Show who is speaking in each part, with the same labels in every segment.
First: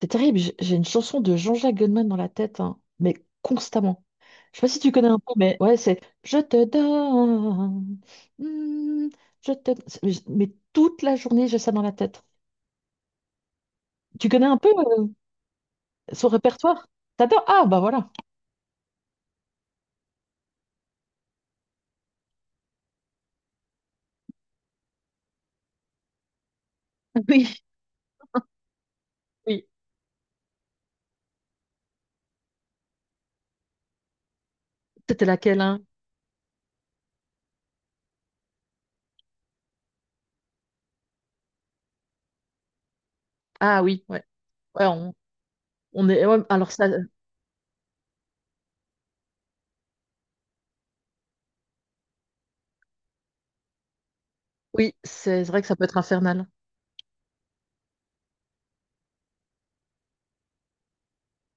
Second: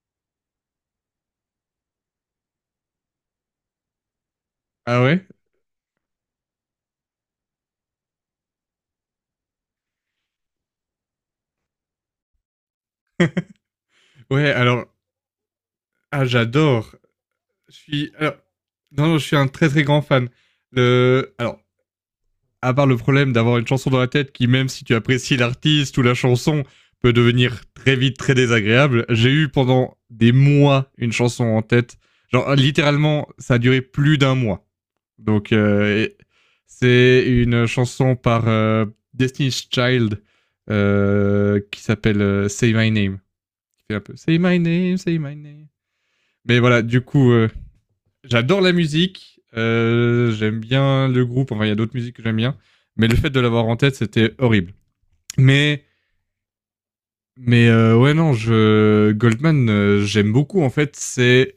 Speaker 1: C'est terrible, j'ai une chanson de Jean-Jacques Goldman dans la tête, hein, mais constamment. Je sais pas si tu
Speaker 2: Ah
Speaker 1: connais un
Speaker 2: ouais?
Speaker 1: peu, mais ouais, c'est Je te donne, mm, Mais toute la journée, j'ai ça dans la tête. Tu connais
Speaker 2: Ouais,
Speaker 1: un peu
Speaker 2: alors,
Speaker 1: euh,
Speaker 2: ah,
Speaker 1: son répertoire?
Speaker 2: j'adore.
Speaker 1: T'adores? Ah,
Speaker 2: Je
Speaker 1: bah voilà.
Speaker 2: suis, alors, non, non, je suis un très très grand fan. Le, alors, à part le problème d'avoir une chanson dans la tête qui, même si tu apprécies l'artiste ou la chanson, peut
Speaker 1: Oui,
Speaker 2: devenir très vite très désagréable, j'ai eu
Speaker 1: oui.
Speaker 2: pendant des mois une chanson en tête. Genre, littéralement, ça a duré plus d'un mois.
Speaker 1: C'était
Speaker 2: Donc,
Speaker 1: laquelle, hein?
Speaker 2: euh, et c'est une chanson par Destiny's Child qui s'appelle Say My Name.
Speaker 1: Ah
Speaker 2: Qui fait un
Speaker 1: oui,
Speaker 2: peu
Speaker 1: ouais.
Speaker 2: Say My
Speaker 1: Ouais,
Speaker 2: Name, Say My Name.
Speaker 1: on est... ouais,
Speaker 2: Mais
Speaker 1: alors
Speaker 2: voilà,
Speaker 1: ça,
Speaker 2: du coup, j'adore la musique. J'aime bien le groupe. Enfin, il y a d'autres musiques que j'aime bien. Mais le fait de l'avoir en tête, c'était horrible.
Speaker 1: oui, c'est vrai que ça
Speaker 2: Mais,
Speaker 1: peut être infernal.
Speaker 2: mais ouais, non, Goldman, j'aime beaucoup. En fait, c'est,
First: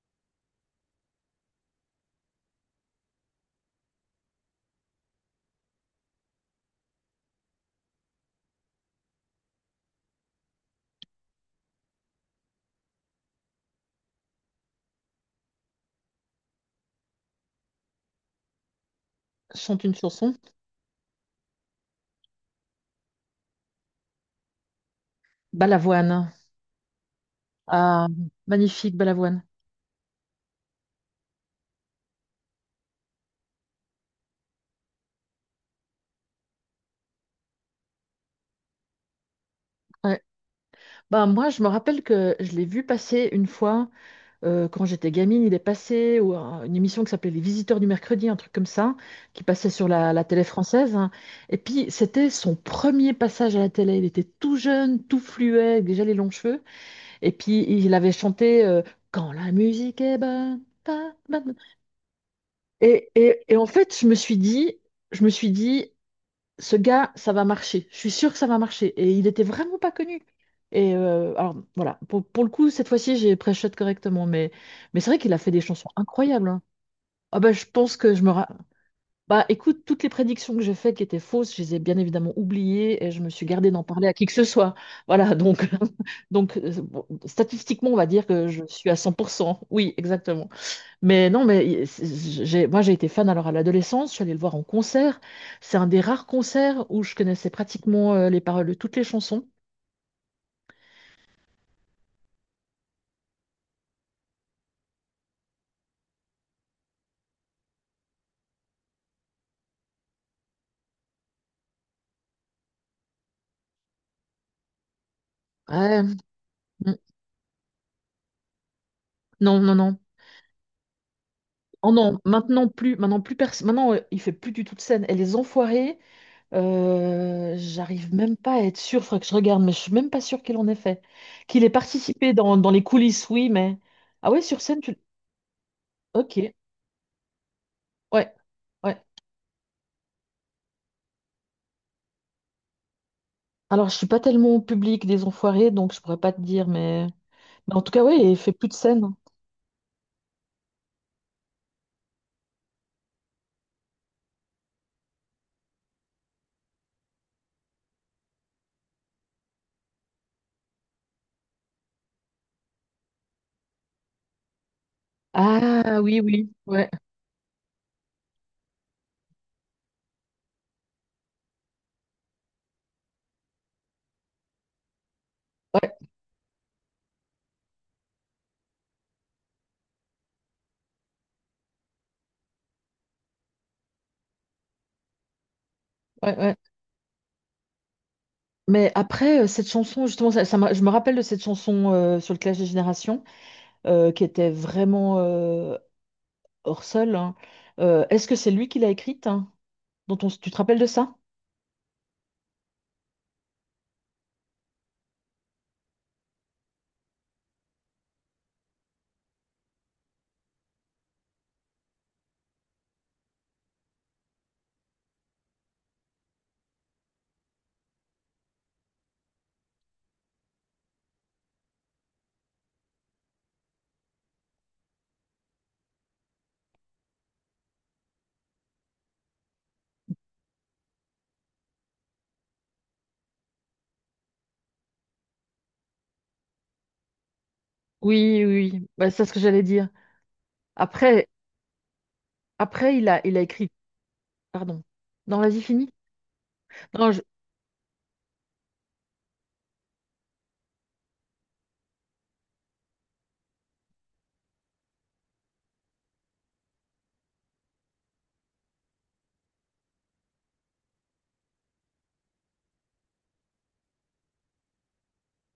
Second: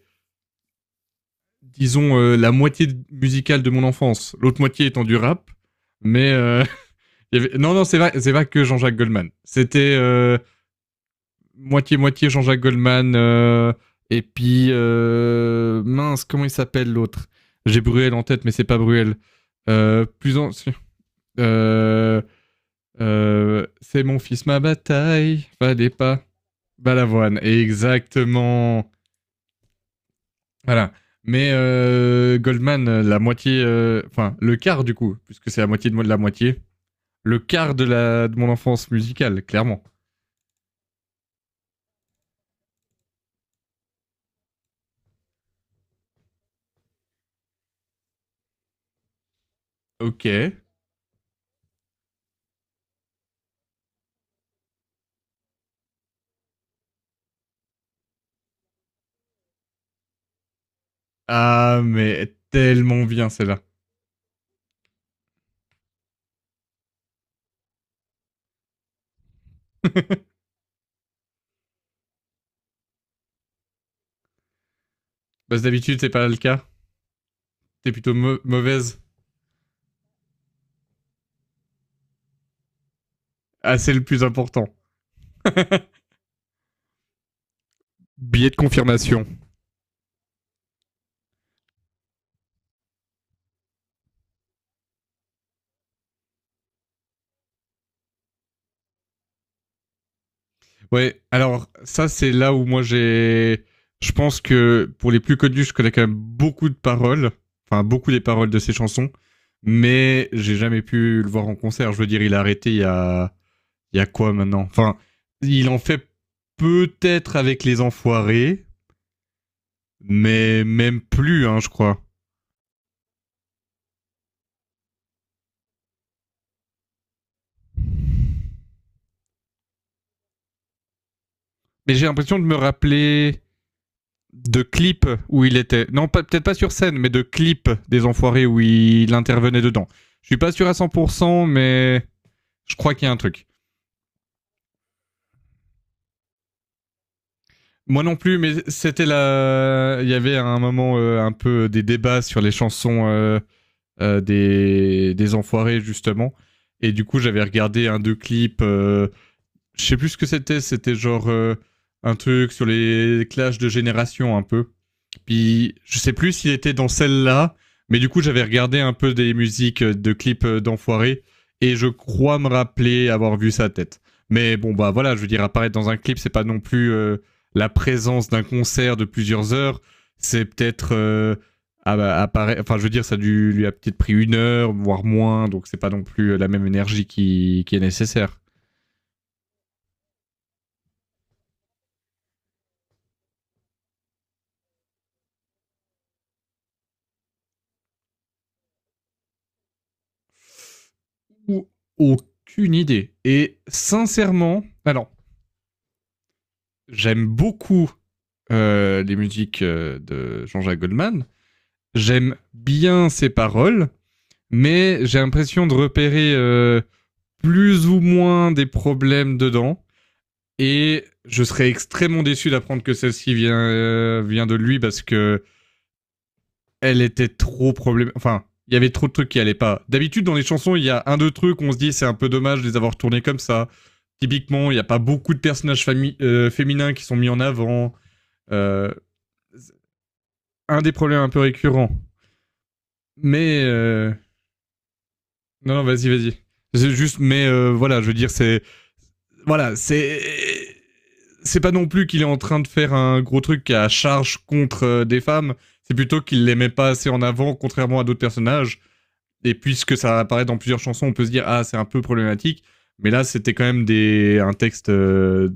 Speaker 2: disons, euh, la moitié musicale de mon enfance. L'autre moitié étant du rap. Mais non, c'est pas que Jean-Jacques Goldman. C'était moitié-moitié Jean-Jacques Goldman, et puis, mince, comment il s'appelle l'autre. J'ai Bruel en tête, mais c'est pas Bruel.
Speaker 1: Chante une chanson.
Speaker 2: Plus en... si, Euh, c'est mon fils ma bataille, fallait
Speaker 1: Balavoine.
Speaker 2: pas. Balavoine,
Speaker 1: Ah,
Speaker 2: exactement.
Speaker 1: magnifique, Balavoine.
Speaker 2: Voilà. Mais Goldman, la moitié, enfin le quart du coup, puisque c'est la moitié de la moitié, le quart de, la, de mon enfance musicale, clairement.
Speaker 1: Bah, moi, je me rappelle que je l'ai vu passer une fois quand j'étais gamine. Il est passé ou une émission qui s'appelait Les Visiteurs du mercredi, un truc comme ça, qui passait sur la
Speaker 2: Ok.
Speaker 1: télé française, hein. Et puis, c'était son premier passage à la télé. Il était tout jeune, tout fluet, avec déjà les longs cheveux. Et puis, il avait chanté Quand la musique est bonne. Bonne.
Speaker 2: Ah, mais tellement bien
Speaker 1: Et
Speaker 2: celle-là.
Speaker 1: en fait, je me suis dit, ce gars, ça va marcher. Je suis sûre que ça va marcher. Et il était vraiment pas connu. Et alors voilà, pour le coup, cette fois-ci, j'ai pré-shot correctement. Mais c'est vrai qu'il a fait
Speaker 2: Parce
Speaker 1: des
Speaker 2: que
Speaker 1: chansons
Speaker 2: d'habitude, c'est pas le
Speaker 1: incroyables, hein.
Speaker 2: cas.
Speaker 1: Ah bah, je
Speaker 2: T'es
Speaker 1: pense
Speaker 2: plutôt
Speaker 1: que je me... ra-
Speaker 2: mauvaise.
Speaker 1: Bah écoute, toutes les prédictions que j'ai faites qui étaient fausses, je les ai bien évidemment oubliées et je me suis gardée
Speaker 2: Ah,
Speaker 1: d'en
Speaker 2: c'est le
Speaker 1: parler à qui
Speaker 2: plus
Speaker 1: que ce
Speaker 2: important.
Speaker 1: soit. Voilà, donc, donc bon, statistiquement, on va dire que
Speaker 2: Billet de
Speaker 1: je suis à cent
Speaker 2: confirmation.
Speaker 1: pour cent. Oui, exactement. Mais non, mais il- c'est- j'ai, Moi j'ai été fan alors à l'adolescence, je suis allée le voir en concert. C'est un des rares concerts où je connaissais pratiquement les paroles de toutes les chansons.
Speaker 2: Ouais, alors ça c'est là où moi j'ai... Je pense que pour les plus connus, je connais quand même beaucoup de paroles, enfin beaucoup des paroles de ses chansons, mais j'ai jamais pu le voir en concert. Je veux dire, il a arrêté il y a... Il y a quoi maintenant. Enfin, il en
Speaker 1: Ouais.
Speaker 2: fait
Speaker 1: Mm.
Speaker 2: peut-être avec les enfoirés,
Speaker 1: Non, non, non.
Speaker 2: mais même plus, hein, je
Speaker 1: Oh
Speaker 2: crois.
Speaker 1: non, maintenant plus personne. Maintenant, il fait plus du tout de scène. Et les enfoirés, j'arrive même pas à être sûre, faudrait que je regarde, mais je suis même pas sûre qu'il en ait fait. Qu'il ait
Speaker 2: Mais j'ai
Speaker 1: participé
Speaker 2: l'impression de me
Speaker 1: dans les coulisses,
Speaker 2: rappeler
Speaker 1: oui, mais. Ah ouais, sur
Speaker 2: de
Speaker 1: scène, tu.
Speaker 2: clips où il était. Non, peut-être
Speaker 1: Ok.
Speaker 2: pas sur scène, mais de clips des
Speaker 1: Ouais.
Speaker 2: enfoirés où
Speaker 1: Ouais.
Speaker 2: il intervenait dedans. Je suis pas sûr à 100%, mais je crois qu'il y a un truc.
Speaker 1: Alors, je suis pas tellement au public des enfoirés, donc je pourrais pas te dire, mais. Mais en tout cas,
Speaker 2: Moi non
Speaker 1: oui, il
Speaker 2: plus,
Speaker 1: fait
Speaker 2: mais
Speaker 1: plus de
Speaker 2: c'était
Speaker 1: scènes.
Speaker 2: la. Il y avait à un moment un peu des débats sur les chansons des enfoirés, justement. Et du coup, j'avais regardé un, deux clips. Je sais plus ce que c'était. C'était genre un truc sur les clashs de génération, un peu. Puis
Speaker 1: Ah
Speaker 2: je sais
Speaker 1: oui,
Speaker 2: plus
Speaker 1: oui,
Speaker 2: s'il était dans
Speaker 1: ouais,
Speaker 2: celle-là, mais du coup j'avais regardé un peu des musiques de clips d'enfoirés et je crois me rappeler avoir vu sa tête. Mais bon bah voilà, je veux dire apparaître dans un
Speaker 1: ouais,
Speaker 2: clip, c'est pas non plus la présence d'un concert de plusieurs heures, c'est peut-être ah bah, enfin, je veux dire, ça lui a peut-être pris une heure, voire moins, donc c'est pas non plus
Speaker 1: ouais,
Speaker 2: la
Speaker 1: ouais.
Speaker 2: même énergie qui est nécessaire.
Speaker 1: Mais après, cette chanson, justement, je me rappelle de cette chanson sur le Clash des Générations, qui était vraiment hors sol, hein. Est-ce que c'est lui qui l'a écrite, hein, dont on s- tu te rappelles de ça?
Speaker 2: Ou aucune idée. Et sincèrement, alors, j'aime beaucoup les musiques de Jean-Jacques Goldman. J'aime bien ses paroles, mais j'ai l'impression de repérer plus ou moins des problèmes dedans. Et je serais extrêmement déçu d'apprendre que celle-ci vient de lui parce que elle était trop problème. Enfin, il y avait trop de trucs qui allaient pas. D'habitude, dans les chansons, il y a un, deux trucs, où on se dit c'est un peu dommage de les avoir tournés comme ça. Typiquement, il n'y a pas beaucoup de féminins qui sont mis en avant.
Speaker 1: Oui, oui, oui.
Speaker 2: Euh,
Speaker 1: Bah, c'est ce que j'allais dire.
Speaker 2: un des problèmes un
Speaker 1: Après,
Speaker 2: peu récurrents.
Speaker 1: après, il a
Speaker 2: Mais
Speaker 1: écrit. Pardon. Non, vas-y,
Speaker 2: non, non,
Speaker 1: fini.
Speaker 2: vas-y. C'est
Speaker 1: Non,
Speaker 2: juste, mais voilà, je veux dire, c'est c'est pas non plus qu'il est en train de faire un gros truc à charge contre des femmes. C'est plutôt qu'il les met pas assez en avant, contrairement à d'autres personnages. Et puisque ça apparaît dans plusieurs chansons, on peut se dire ah c'est un peu problématique. Mais là, c'était quand même des un texte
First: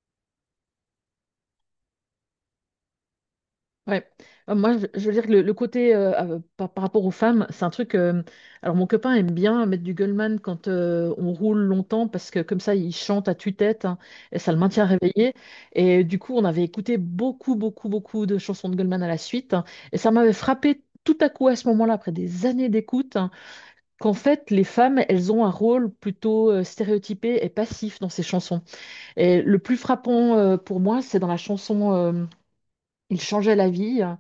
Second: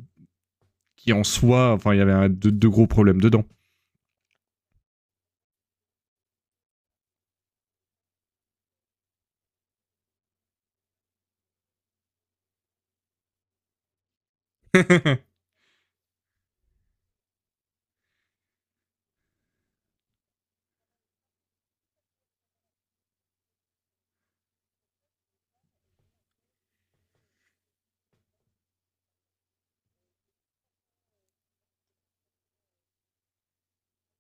Speaker 2: qui en soi, enfin, il y avait de gros problèmes dedans.
Speaker 1: ouais. Moi, je veux dire que le côté par, rapport aux femmes, c'est un truc, alors, mon copain aime bien mettre du Goldman quand on roule longtemps parce que comme ça, il chante à tue-tête, hein, et ça le maintient réveillé. Et du coup, on avait écouté beaucoup, beaucoup, beaucoup de chansons de Goldman à la suite, hein, et ça m'avait frappé tout à coup à ce moment-là, après des années d'écoute, hein, qu'en fait, les femmes, elles ont un rôle plutôt stéréotypé et passif dans ces chansons. Et le plus frappant pour moi, c'est dans la chanson Il changeait la vie, hein,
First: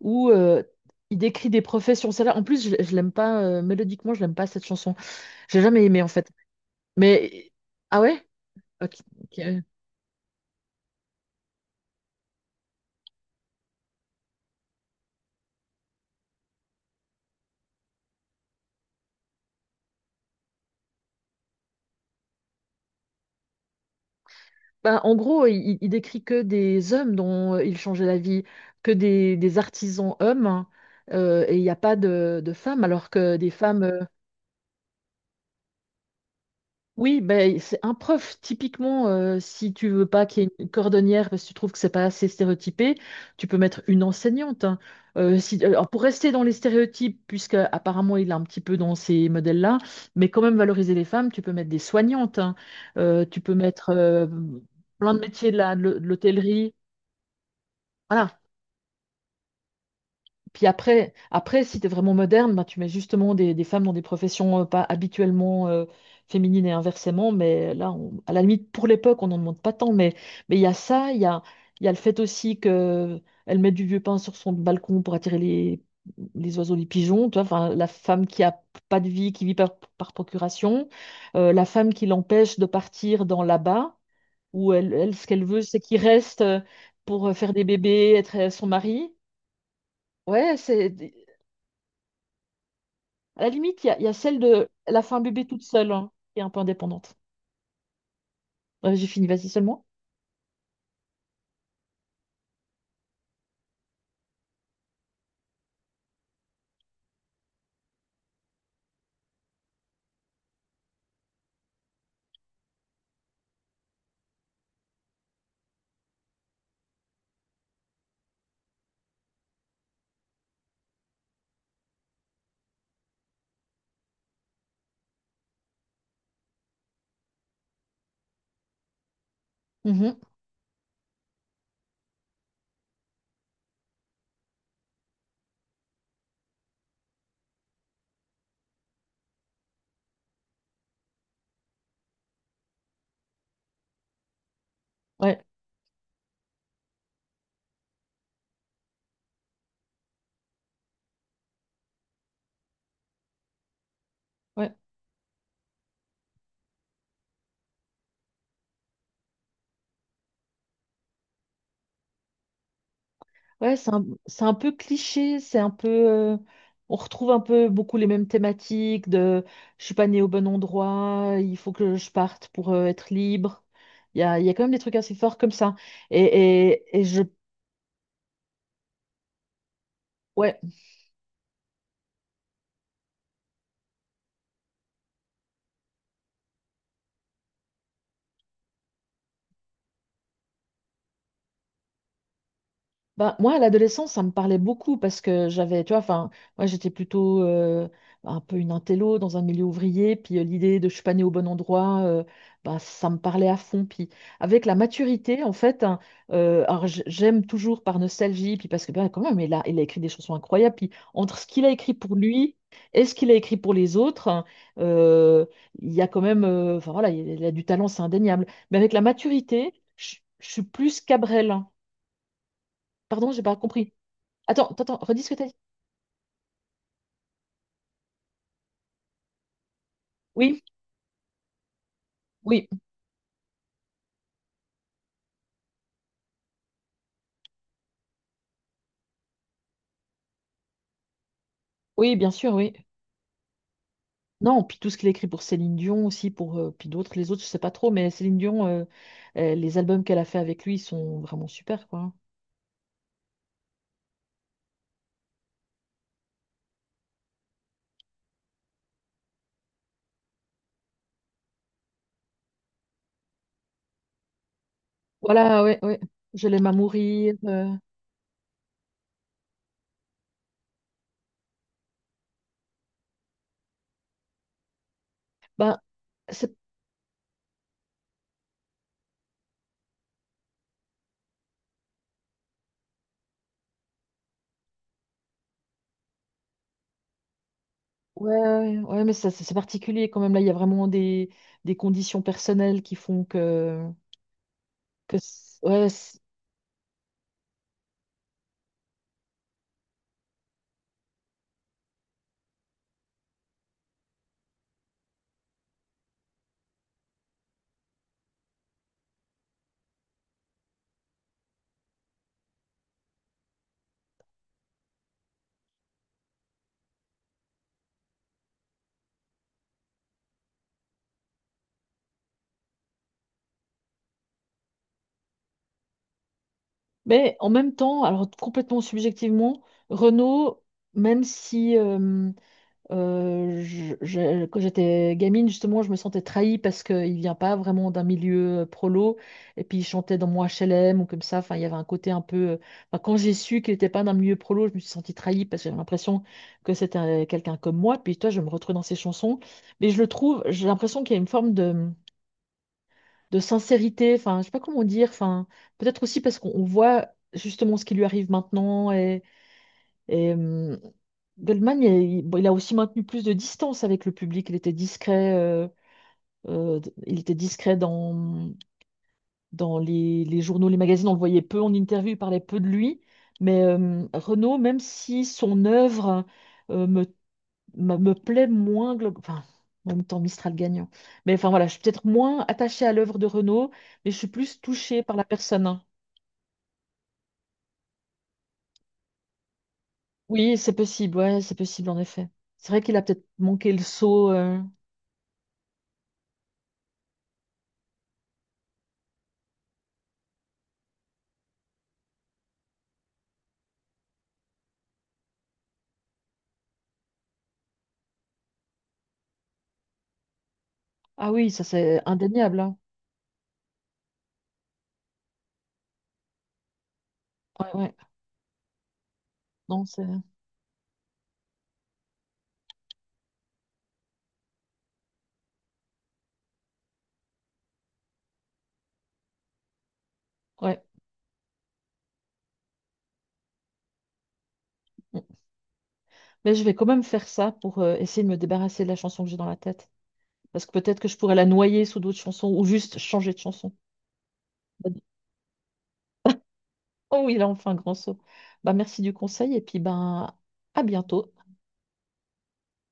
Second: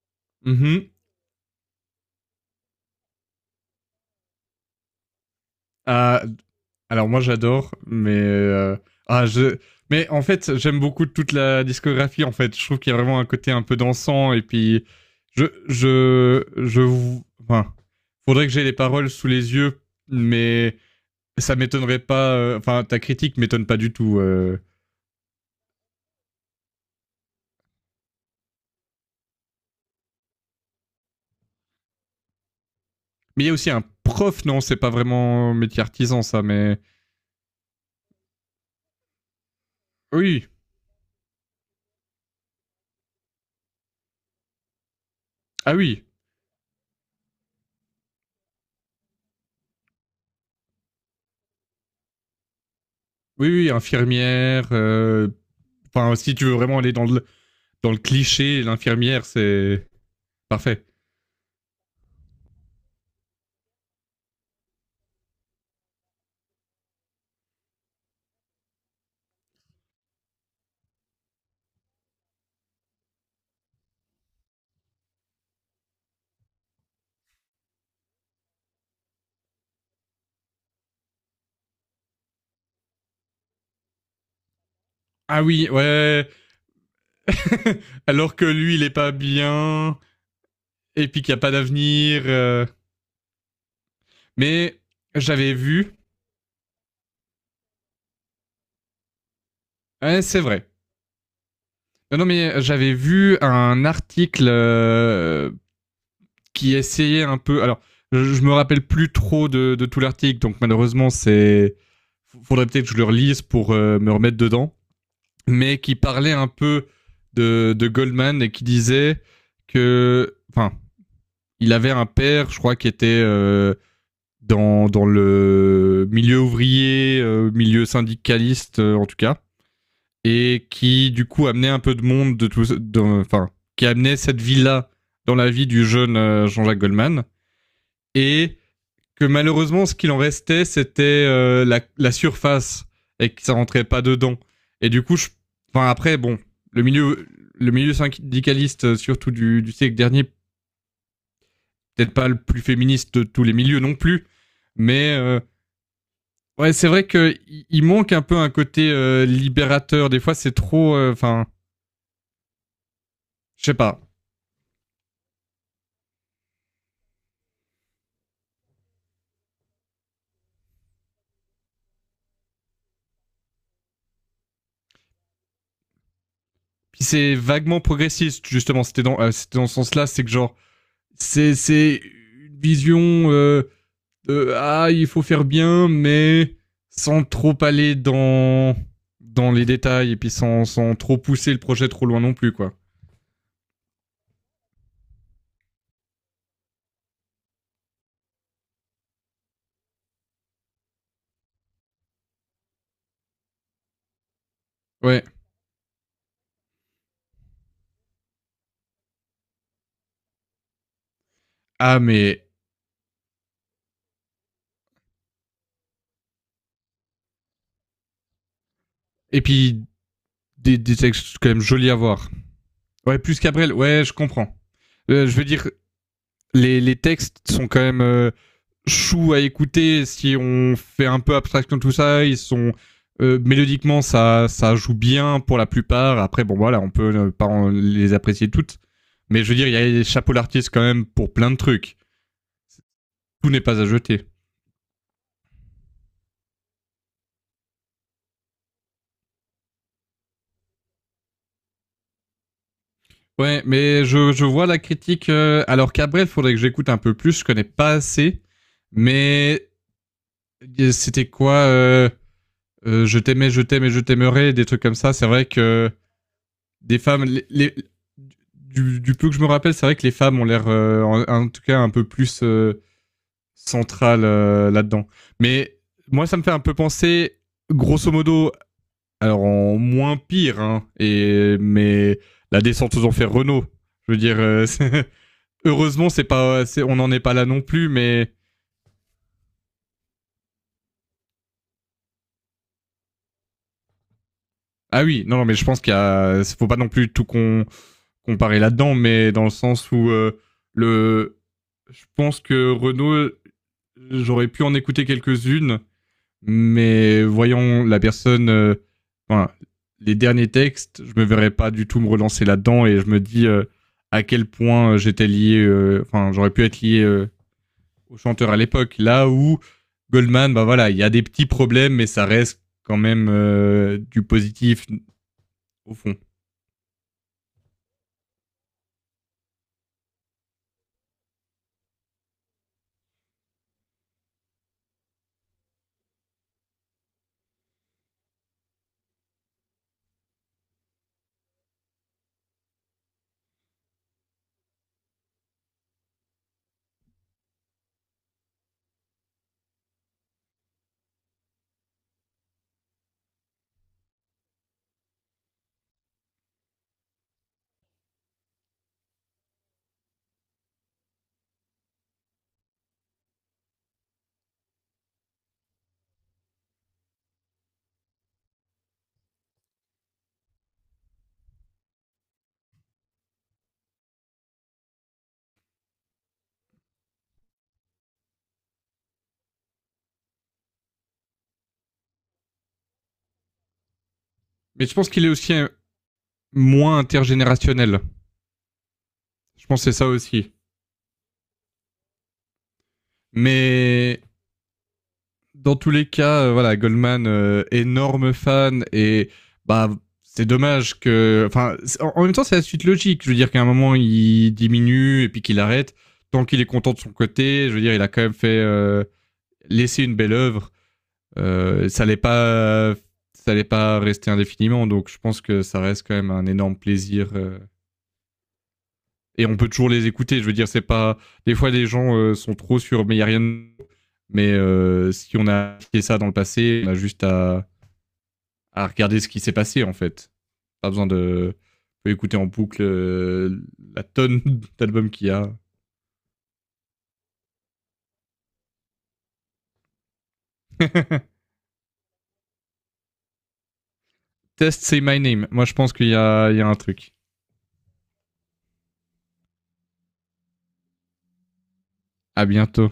Speaker 1: où
Speaker 2: Mmh.
Speaker 1: il décrit des professions. Celle-là, en plus, je l'aime pas, mélodiquement, je l'aime pas cette chanson. J'ai jamais aimé en
Speaker 2: Ah,
Speaker 1: fait.
Speaker 2: alors moi
Speaker 1: Mais
Speaker 2: j'adore,
Speaker 1: ah
Speaker 2: mais
Speaker 1: ouais? Ok.
Speaker 2: ah
Speaker 1: Ok.
Speaker 2: je mais en fait, j'aime beaucoup toute la discographie, en fait. Je trouve qu'il y a vraiment un côté un peu dansant et puis je je je vou enfin, faudrait que j'ai les paroles sous les yeux, mais ça m'étonnerait pas, enfin ta critique m'étonne pas du tout,
Speaker 1: Ben, en gros, il décrit que des hommes dont il changeait la vie, que des artisans hommes, hein, et il n'y a pas de femmes, alors que
Speaker 2: Mais il
Speaker 1: des
Speaker 2: y a aussi
Speaker 1: femmes,
Speaker 2: un
Speaker 1: euh.
Speaker 2: prof, non, c'est pas vraiment métier artisan ça, mais
Speaker 1: Oui, ben, c'est un prof, typiquement, si tu veux pas qu'il y
Speaker 2: oui,
Speaker 1: ait une cordonnière parce que tu trouves que c'est pas assez stéréotypé, tu peux mettre une enseignante, hein. Si,
Speaker 2: ah
Speaker 1: alors, pour
Speaker 2: oui,
Speaker 1: rester dans les stéréotypes, puisque apparemment il est un petit peu dans ces modèles-là, mais quand même valoriser les femmes, tu peux mettre des soignantes, hein. Tu
Speaker 2: oui,
Speaker 1: peux
Speaker 2: oui,
Speaker 1: mettre
Speaker 2: infirmière.
Speaker 1: plein de métiers de
Speaker 2: Enfin, si tu veux
Speaker 1: l'hôtellerie.
Speaker 2: vraiment aller dans le
Speaker 1: Voilà.
Speaker 2: cliché, l'infirmière, c'est
Speaker 1: Puis
Speaker 2: parfait.
Speaker 1: après, après si tu es vraiment moderne, bah, tu mets justement des femmes dans des professions pas habituellement féminines et inversement. Mais là, on- à la limite, pour l'époque, on n'en demande pas tant. Mais il y a ça, il y a le fait aussi que elle met du vieux pain sur son balcon pour attirer les oiseaux, les pigeons. Tu vois, enfin, la femme qui a pas de vie, qui vit par procuration. La femme qui l'empêche de partir dans là-bas, où elle, ce
Speaker 2: Ah
Speaker 1: qu'elle veut,
Speaker 2: oui,
Speaker 1: c'est qu'il
Speaker 2: ouais.
Speaker 1: reste pour faire des bébés,
Speaker 2: Alors
Speaker 1: être
Speaker 2: que
Speaker 1: son
Speaker 2: lui, il est pas
Speaker 1: mari.
Speaker 2: bien
Speaker 1: Ouais, c'est.
Speaker 2: et puis qu'il y a pas d'avenir.
Speaker 1: À la limite, il y a celle de
Speaker 2: Mais
Speaker 1: la fin bébé
Speaker 2: j'avais
Speaker 1: toute seule,
Speaker 2: vu,
Speaker 1: hein, qui est un peu indépendante. Ouais, j'ai fini, vas-y seulement.
Speaker 2: ouais, c'est vrai. Non, non, mais j'avais vu un article qui essayait un peu. Alors, je me rappelle plus trop de tout l'article, donc malheureusement, c'est. Faudrait peut-être que je le relise pour me remettre dedans, mais qui parlait un peu de Goldman et qui disait que, enfin, il avait un père, je crois, qui était dans, dans le milieu ouvrier, milieu syndicaliste en tout cas,
Speaker 1: Mhm.
Speaker 2: et qui du coup amenait un peu de monde de tout, enfin, qui amenait cette vie-là dans la vie du jeune Jean-Jacques Goldman. Et que malheureusement, ce qu'il en restait, c'était la, la surface et que ça rentrait pas dedans. Et du coup, je...
Speaker 1: Ouais,
Speaker 2: enfin après, bon, le milieu, le milieu syndicaliste, surtout du siècle dernier, peut-être pas le plus féministe de tous les milieux non plus,
Speaker 1: ouais,
Speaker 2: mais ouais, c'est vrai que manque un peu un côté libérateur. Des fois, c'est trop, enfin, je sais
Speaker 1: ouais,
Speaker 2: pas.
Speaker 1: c'est un peu cliché, c'est un peu, on retrouve un peu beaucoup les mêmes thématiques de je suis pas née au bon endroit, il faut que je parte pour être libre. Il y a quand même des trucs assez forts comme ça. Et, et, et
Speaker 2: Puis
Speaker 1: je.
Speaker 2: c'est vaguement progressiste justement. C'était dans ce sens-là, c'est que genre,
Speaker 1: ouais,
Speaker 2: c'est une vision ah, il faut faire bien, mais sans trop aller dans dans les détails et puis sans, sans trop pousser le projet trop loin non plus, quoi.
Speaker 1: Bah, moi, à l'adolescence, ça me parlait beaucoup parce que j'avais, tu vois, enfin, moi, j'étais plutôt un peu une intello dans un milieu ouvrier, puis l'idée de je suis pas née au bon endroit, bah, ça me parlait à fond. Puis avec la
Speaker 2: Ouais.
Speaker 1: maturité, en fait, hein, alors j'aime toujours par nostalgie, puis parce que bah, quand même, il a écrit des chansons incroyables, puis entre ce qu'il a écrit
Speaker 2: Ah,
Speaker 1: pour
Speaker 2: mais
Speaker 1: lui et ce qu'il a écrit pour les autres, hein, euh, il y a quand même, enfin voilà, il y a du talent, c'est indéniable. Mais avec la
Speaker 2: et
Speaker 1: maturité,
Speaker 2: puis
Speaker 1: je suis
Speaker 2: des
Speaker 1: plus
Speaker 2: textes quand
Speaker 1: Cabrel,
Speaker 2: même
Speaker 1: hein.
Speaker 2: jolis à voir. Ouais,
Speaker 1: Pardon,
Speaker 2: plus
Speaker 1: j'ai pas
Speaker 2: qu'Abrel.
Speaker 1: compris.
Speaker 2: Ouais, je comprends.
Speaker 1: Attends, attends, redis ce que
Speaker 2: Je veux
Speaker 1: t'as dit.
Speaker 2: dire, les textes sont quand même chou à écouter si
Speaker 1: Oui,
Speaker 2: on fait un peu abstraction de tout ça. Ils
Speaker 1: oui,
Speaker 2: sont mélodiquement, ça joue bien pour la plupart. Après, bon voilà, on peut pas en- les apprécier toutes, mais je veux dire, il y a les chapeaux d'artistes quand même pour plein de trucs.
Speaker 1: oui, bien sûr, oui.
Speaker 2: Tout n'est pas à jeter.
Speaker 1: Non, puis tout ce qu'il a écrit pour Céline Dion aussi, pour puis d'autres, les autres, je sais pas trop, mais Céline Dion, les albums qu'elle a fait avec lui ils sont vraiment super, quoi.
Speaker 2: Ouais, mais je vois la critique. Alors Cabrel, faudrait que j'écoute un peu plus. Je connais pas assez, mais c'était quoi Je t'aimais, je t'aimais, je t'aimerais, des trucs comme ça. C'est vrai
Speaker 1: Voilà, ouais,
Speaker 2: que
Speaker 1: ouais. Je l'aime à
Speaker 2: des femmes.
Speaker 1: mourir,
Speaker 2: Du peu que je me rappelle, c'est vrai que les femmes ont l'air, en, en tout cas, un peu plus centrales là-dedans. Mais
Speaker 1: ben,
Speaker 2: moi, ça me fait
Speaker 1: c'est
Speaker 2: un peu penser, grosso modo, alors en moins pire, hein, et, mais la descente aux enfers Renault. Je veux dire, c'est- heureusement, c'est pas, on n'en est pas là non plus, mais.
Speaker 1: ouais, ouais, ouais, mais ça, c'est particulier quand même. Là, il y a vraiment des conditions personnelles qui font que,
Speaker 2: Ah oui, non, non, mais je pense
Speaker 1: ouais,
Speaker 2: qu'il y
Speaker 1: c-
Speaker 2: a, faut pas non plus comparer là-dedans, mais dans le sens où le, je pense que Renault. J'aurais pu en écouter quelques-unes, mais voyons la personne, voilà, les derniers textes, je me verrais pas du tout me relancer là-dedans et je me dis à quel point j'étais lié, enfin j'aurais pu être lié au chanteur à l'époque. Là où Goldman, bah voilà, il y a des petits problèmes, mais ça reste quand même du positif au fond.
Speaker 1: mais en même temps, alors complètement subjectivement, Renaud, même si quand j'étais gamine, justement, je me sentais trahie parce qu'il vient pas vraiment d'un milieu prolo. Et puis, il chantait dans mon HLM ou comme ça. Enfin, il y avait un côté un peu, enfin, quand j'ai su qu'il n'était pas d'un milieu prolo, je me suis sentie trahie parce que j'avais l'impression que c'était quelqu'un comme moi. Puis, toi, je me retrouve dans ses chansons. Mais je le trouve, j'ai l'impression qu'il y a une forme de sincérité. Enfin, je sais pas comment dire. Enfin, peut-être aussi parce qu'on on voit justement ce qui lui arrive maintenant. Et, hum, Goldman, il, bon, il a aussi maintenu plus de distance avec le public. Il était discret, il était discret dans, dans les journaux, les magazines. On le voyait peu en interview, il parlait peu de lui. Mais Renaud, même si son œuvre euh, me, me plaît moins, enfin, en même temps Mistral gagnant. Mais enfin voilà, je suis peut-être moins attachée à l'œuvre de Renaud, mais je suis plus
Speaker 2: Mais je
Speaker 1: touchée
Speaker 2: pense
Speaker 1: par la
Speaker 2: qu'il est aussi
Speaker 1: personne.
Speaker 2: moins intergénérationnel. Je pense que c'est ça aussi.
Speaker 1: Oui, c'est possible, ouais, c'est possible en effet. C'est vrai qu'il a peut-être manqué le
Speaker 2: Mais
Speaker 1: saut, euh.
Speaker 2: dans tous les cas, voilà, Goldman, énorme fan et bah c'est dommage que, enfin, en en même temps c'est la suite logique. Je veux dire qu'à un moment il diminue et puis qu'il arrête. Tant qu'il est content de son côté, je veux dire, il a quand même fait laisser une belle œuvre.
Speaker 1: Ah oui, ça
Speaker 2: Euh,
Speaker 1: c'est
Speaker 2: ça allait
Speaker 1: indéniable, hein.
Speaker 2: pas, ça allait pas rester indéfiniment. Donc je pense que ça reste quand même un énorme plaisir
Speaker 1: Ouais, ouais,
Speaker 2: et on peut
Speaker 1: non,
Speaker 2: toujours
Speaker 1: c'est...
Speaker 2: les écouter. Je veux dire, c'est pas. Des fois, les gens sont trop sur, mais il y a rien. De Mais si on a fait ça dans le passé, on a juste à regarder ce qui s'est passé en fait.
Speaker 1: Ouais.
Speaker 2: Pas besoin de. On peut écouter en boucle la tonne d'albums
Speaker 1: Mm.
Speaker 2: qu'il y a.
Speaker 1: Mais je vais quand même faire ça pour essayer de me débarrasser de la chanson que j'ai dans la tête. Parce que peut-être que je pourrais la noyer sous d'autres chansons ou juste changer de chanson.
Speaker 2: Test, c'est my name. Moi, je pense qu'il y a, il y a un truc.
Speaker 1: Oh oui, là, on fait un grand saut. Bah, merci du conseil et puis ben, à bientôt.
Speaker 2: À bientôt.